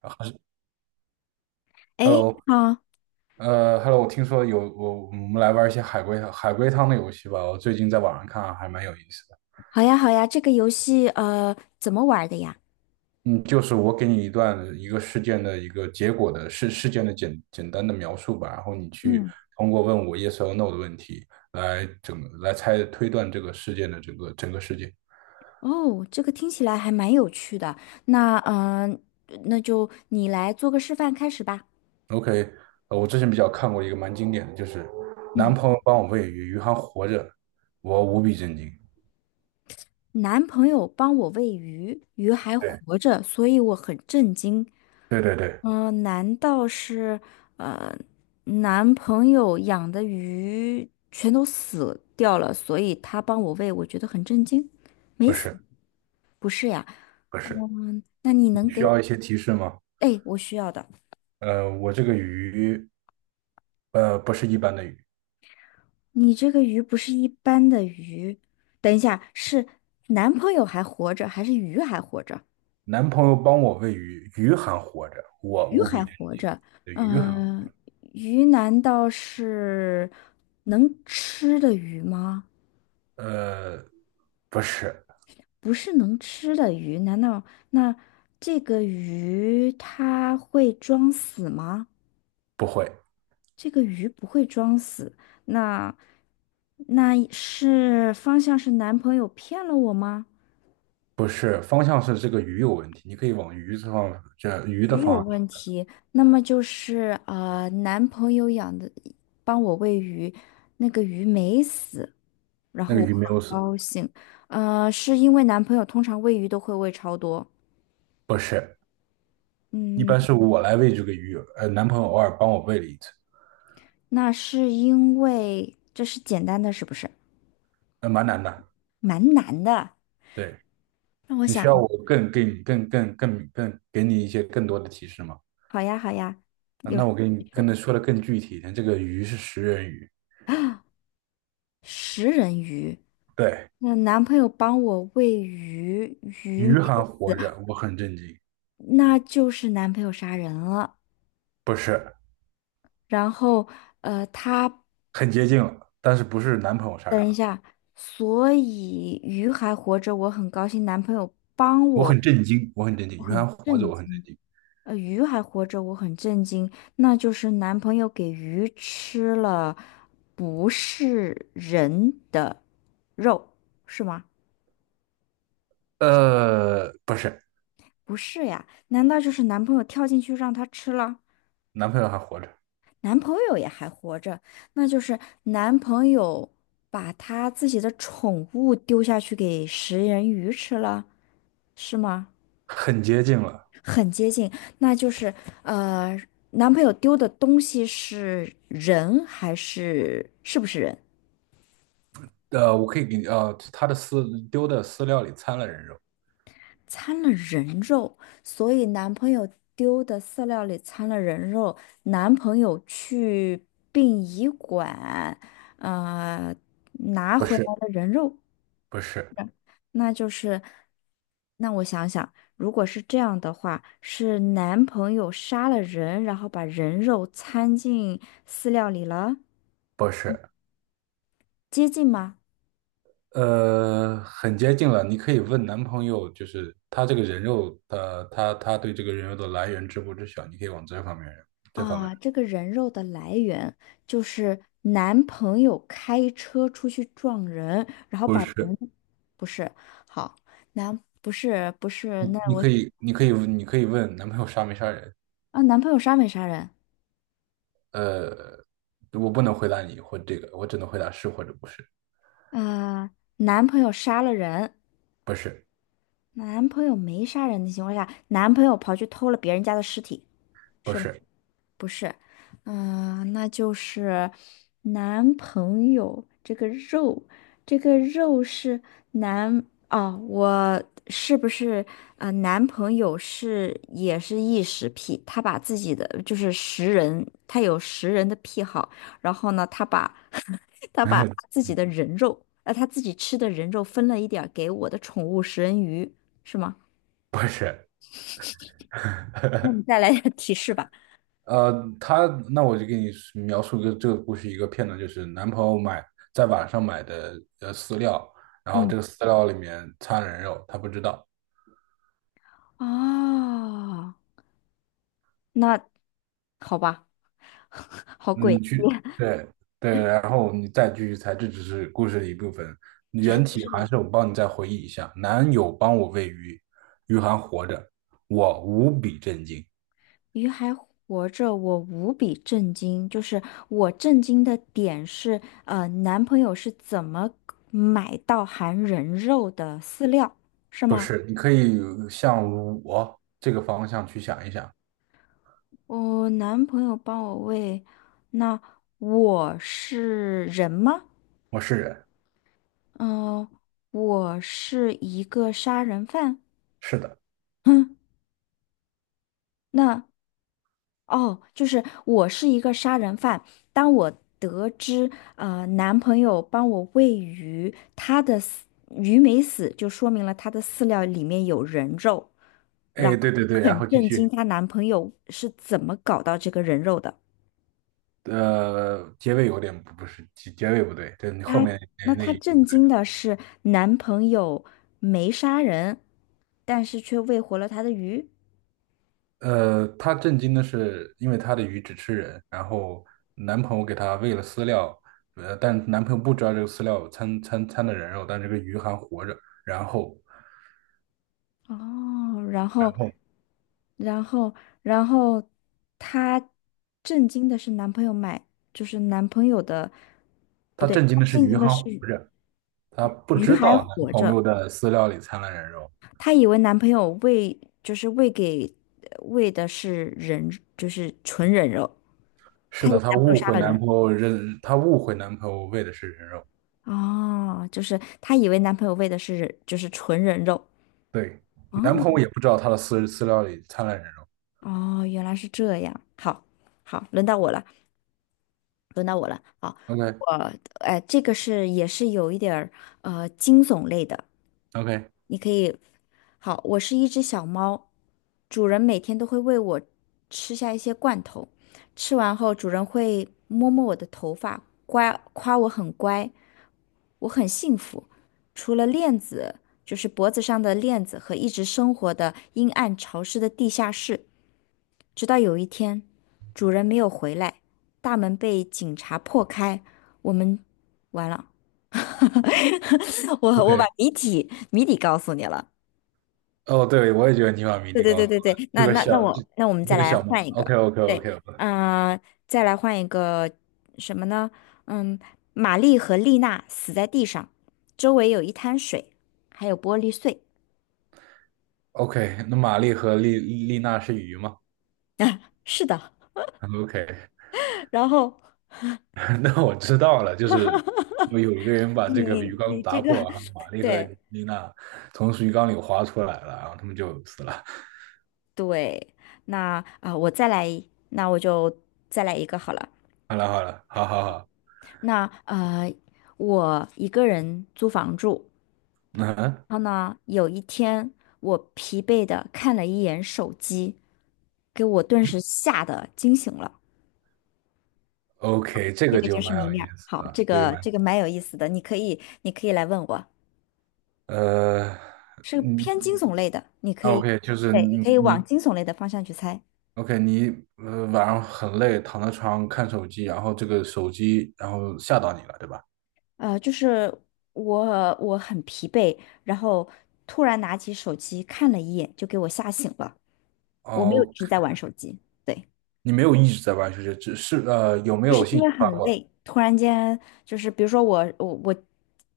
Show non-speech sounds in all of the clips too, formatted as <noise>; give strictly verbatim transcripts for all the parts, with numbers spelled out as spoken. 啊诶，，Hello，好，呃，Hello，我听说有我，我们来玩一些海龟海龟汤的游戏吧。我最近在网上看啊还蛮有意思的。好呀，好呀，这个游戏呃怎么玩的呀？嗯，就是我给你一段一个事件的一个结果的事事件的简简单的描述吧，然后你去嗯，通过问我 yes or no 的问题来整来猜推断这个事件的整个整个事件。哦，这个听起来还蛮有趣的。那嗯、呃那就你来做个示范开始吧。OK，呃，我之前比较看过一个蛮经典的，就是男嗯，朋友帮我喂鱼，鱼还活着，我无比震惊。男朋友帮我喂鱼，鱼还对。活着，所以我很震惊。对对对。嗯、难道是呃男朋友养的鱼全都死掉了，所以他帮我喂，我觉得很震惊？没不死，是，不是呀。不是。嗯，那你能给需我要一些提示吗？哎，我需要的。呃，我这个鱼，呃，不是一般的鱼。你这个鱼不是一般的鱼，等一下，是男朋友还活着，还是鱼还活着？男朋友帮我喂鱼，鱼还活着，我鱼无比还震活惊。着，对鱼还，嗯、鱼难道是能吃的鱼吗？呃，不是。不是能吃的鱼，难道那这个鱼它会装死吗？不会。这个鱼不会装死，那那是方向是男朋友骗了我吗？不是，方向是这个鱼有问题，你可以往鱼这方，这鱼的鱼有方向去。问题，那么就是呃，男朋友养的，帮我喂鱼，那个鱼没死，然那后个我鱼没有很死。高兴，呃，是因为男朋友通常喂鱼都会喂超多，不是。一嗯，般是我来喂这个鱼，呃，男朋友偶尔帮我喂了一次。那是因为这是简单的，是不是？呃，蛮难的。蛮难的，对。那我你需要想，我更给你更更更更给你一些更多的提示吗？好呀好呀，啊，有那什我给你么跟他说的更具体一点，这个鱼是食人鱼。啊，<gasps> 食人鱼，对。那男朋友帮我喂鱼，鱼没鱼还死，活着，我很震惊。那就是男朋友杀人了。不是，然后，呃，他很接近了，但是不是男朋友杀人等一了。下，所以鱼还活着，我很高兴。男朋友帮我很我，震惊，我很震惊，我鱼还很活着，震我很震惊。惊。呃，鱼还活着，我很震惊。那就是男朋友给鱼吃了不是人的肉，是吗？呃，不是。不是呀，难道就是男朋友跳进去让他吃了？男朋友还活着。男朋友也还活着，那就是男朋友把他自己的宠物丢下去给食人鱼吃了，是吗？很接近了。很接近，那就是呃，男朋友丢的东西是人还是是不是人？呃，我可以给你。呃，他的饲丢的饲料里掺了人肉。掺了人肉，所以男朋友丢的饲料里掺了人肉，男朋友去殡仪馆，呃，拿不回来是。了人肉。不是。那就是，那我想想，如果是这样的话，是男朋友杀了人，然后把人肉掺进饲料里了，不是。接近吗？呃，很接近了。你可以问男朋友，就是他这个人肉，的，他他对这个人肉的来源知不知晓？你可以往这方面，这方面啊，这个人肉的来源就是男朋友开车出去撞人，然后不把人，是。不是，好，男，不是，不是，你那你我，可以，你可以，你可以问男朋友杀没杀人。啊，男朋友杀没杀人？呃，我不能回答你或这个，我只能回答是或者不是。啊，男朋友杀了人，不是。男朋友没杀人的情况下，男朋友跑去偷了别人家的尸体。不是吧？是。不是，嗯、那就是男朋友这个肉，这个肉是男哦，我是不是啊？男朋友是也是异食癖，他把自己的就是食人，他有食人的癖好，然后呢，他把 <laughs> 他把他 <laughs> 自己的人肉，呃，他自己吃的人肉分了一点儿给我的宠物食人鱼，是吗？不是。那你 <laughs> 再来点儿提示吧。呃，他那我就给你描述一个这个故事一个片段，就是男朋友买在网上买的呃饲料，然后这嗯，个饲料里面掺人肉，他不知道。哦。那好吧，<laughs> 好你鬼，去对对，然后你再继续猜，这只是故事的一部分。原题还是我帮你再回忆一下：男友帮我喂鱼，鱼还活着，我无比震惊。鱼还活着，我无比震惊。就是我震惊的点是，呃，男朋友是怎么买到含人肉的饲料，是不吗？是，你可以向我这个方向去想一想。我男朋友帮我喂，那我是人吗？我是人。嗯、我是一个杀人犯。是的。<laughs> 哼，那。哦，就是我是一个杀人犯。当我得知呃男朋友帮我喂鱼，他的饲鱼没死，就说明了他的饲料里面有人肉。然哎，后对对对，然很后继震惊，续。她男朋友是怎么搞到这个人肉的？呃，结尾有点不不是结结尾不对，对你后她面那那她那一句震不对。惊的是男朋友没杀人，但是却喂活了她的鱼。呃，她震惊的是，因为她的鱼只吃人，然后男朋友给她喂了饲料，呃，但男朋友不知道这个饲料掺掺掺的人肉，但这个鱼还活着。然后哦，然然后，后然后，然后，她震惊的是男朋友买，就是男朋友的，不她对，震惊的是震鱼惊的还活是着，她不鱼知还道男活朋友着，的饲料里掺了人肉。她以为男朋友喂，就是喂给喂的是人，就是纯人肉，是她以的，为她男朋友误杀会了男人，朋友认，她误会男朋友喂的是人肉。哦，就是她以为男朋友喂的是人，就是纯人肉，对，男哦，朋友也不知道她的饲饲料里掺了人肉。哦，原来是这样，好，好，轮到我了，轮到我了，好。OK 呃，哎，这个是也是有一点儿呃惊悚类的，OK。你可以。好，我是一只小猫，主人每天都会喂我吃下一些罐头，吃完后主人会摸摸我的头发，乖，夸我很乖，我很幸福。除了链子，就是脖子上的链子和一直生活的阴暗潮湿的地下室，直到有一天，主人没有回来，大门被警察破开，我们完了。<laughs> 我我把 OK，谜底谜底告诉你了。哦，对，我也觉得尼玛米对莉对高对斯对对，这那个那那小这我那我们再这个来小嘛 换一 o k 个，o k o k 对，o k 嗯，再来换一个什么呢？嗯，玛丽和丽娜死在地上，周围有一滩水，还有玻璃碎。OK，那玛丽和丽丽娜是鱼吗 <laughs> 啊，是的，？OK，然后 <laughs> 那我知道了，就是 <laughs> 有有一个人把你这个你鱼缸你这打个，破，然后玛 <laughs> 丽和对，丽娜从鱼缸里滑出来了，然后他们就死了。对，那啊、呃我再来，那我就再来一个好了。好了好了，好好好，那呃，我一个人租房住，嗯然后呢，有一天我疲惫的看了一眼手机，给我顿时吓得惊醒了。，OK，这这个个就就是蛮谜有面意儿。思好，了，这就是个蛮这个蛮有意思的，你可以你可以来问我，呃，是嗯偏惊悚类的，你可以，，OK，就是对，你你可以往你 惊悚类的方向去猜。OK，你呃晚上很累，躺在床上看手机，然后这个手机然后吓到你了，对吧？呃，就是我我很疲惫，然后突然拿起手机看了一眼，就给我吓醒了。我没有一哦，直在玩手机，对，你没有一直在玩手机，只是呃有没就有是信因息为发很过来？累，突然间就是比如说我我我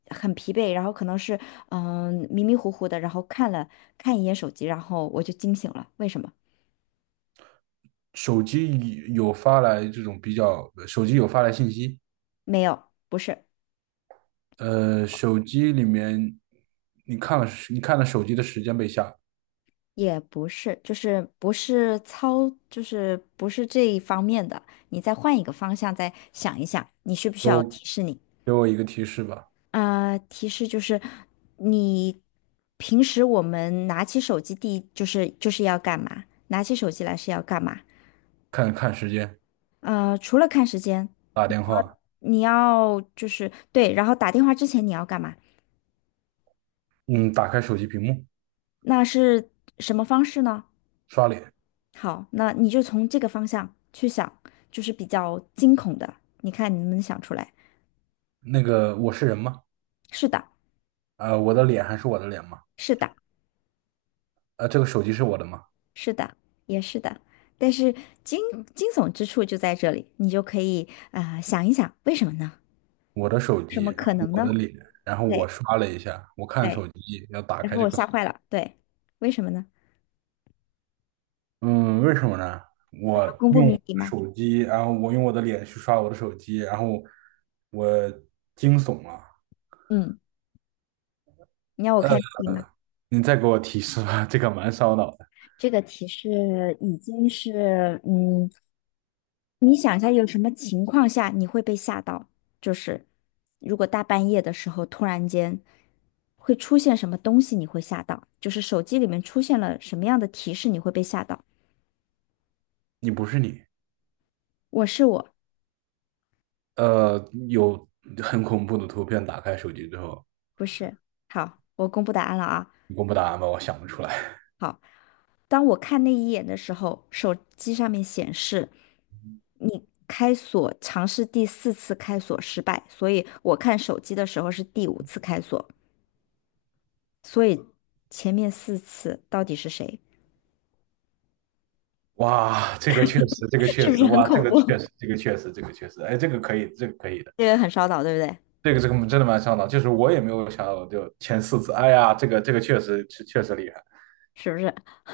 很疲惫，然后可能是嗯、迷迷糊糊的，然后看了看一眼手机，然后我就惊醒了。为什么？手机有发来这种比较，手机有发来信息。没有，不是，呃，手机里面你看了你看了手机的时间被吓。也不是，就是不是操，就是不是这一方面的。你再换一个方向再想一想，你需不需给要我我提示你？给我一个提示吧。啊、呃提示就是你平时我们拿起手机第一就是就是要干嘛？拿起手机来是要干嘛？看看时间。呃，除了看时间，打电话。你要就是对，然后打电话之前你要干嘛？嗯，打开手机屏幕。那是什么方式呢？刷脸。好，那你就从这个方向去想，就是比较惊恐的，你看你能不能想出来？那个我是人吗？是的，呃，我的脸还是我的脸吗？是的，呃，这个手机是我的吗？是的，也是的。但是惊惊悚之处就在这里，你就可以啊、呃想一想，为什么呢？我的手什机，么然后可能我呢？的脸，然后我对刷了一下，我看手对，机要打然开后这我个锁。吓坏了，对，为什么呢？嗯，为什么呢？要我公布用谜底吗？手机，然后我用我的脸去刷我的手机，然后我惊悚了。嗯，你要我呃，开谜底吗？你再给我提示吧，<laughs> 这个蛮烧脑的。这个提示已经是，嗯，你想一下，有什么情况下你会被吓到？就是如果大半夜的时候突然间会出现什么东西，你会吓到？就是手机里面出现了什么样的提示，你会被吓到？你不是你，我是我，呃，有很恐怖的图片打开手机之后。不是。好，我公布答案了啊。你公布答案吧，我想不出来。当我看那一眼的时候，手机上面显示你开锁尝试第四次开锁失败，所以我看手机的时候是第五次开锁，所以前面四次到底是谁？哇，这个确实，这个 <laughs> 是确不实，是很哇，这恐个怖？确实，这 <laughs> 个确实，这个确实，哎，这个可以，这个可以的。这个很烧脑，对不对？这个这个真的蛮上脑，就是我也没有想到，就前四次，哎呀，这个这个确实确确实厉害。是不是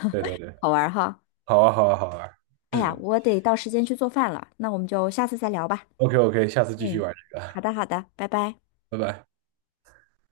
对对对。好玩儿哈？好啊好啊好啊。哎呀，嗯我得到时间去做饭了，那我们就下次再聊吧。，OK OK，下次继续嗯，玩这个。好的，好的，拜拜。拜拜。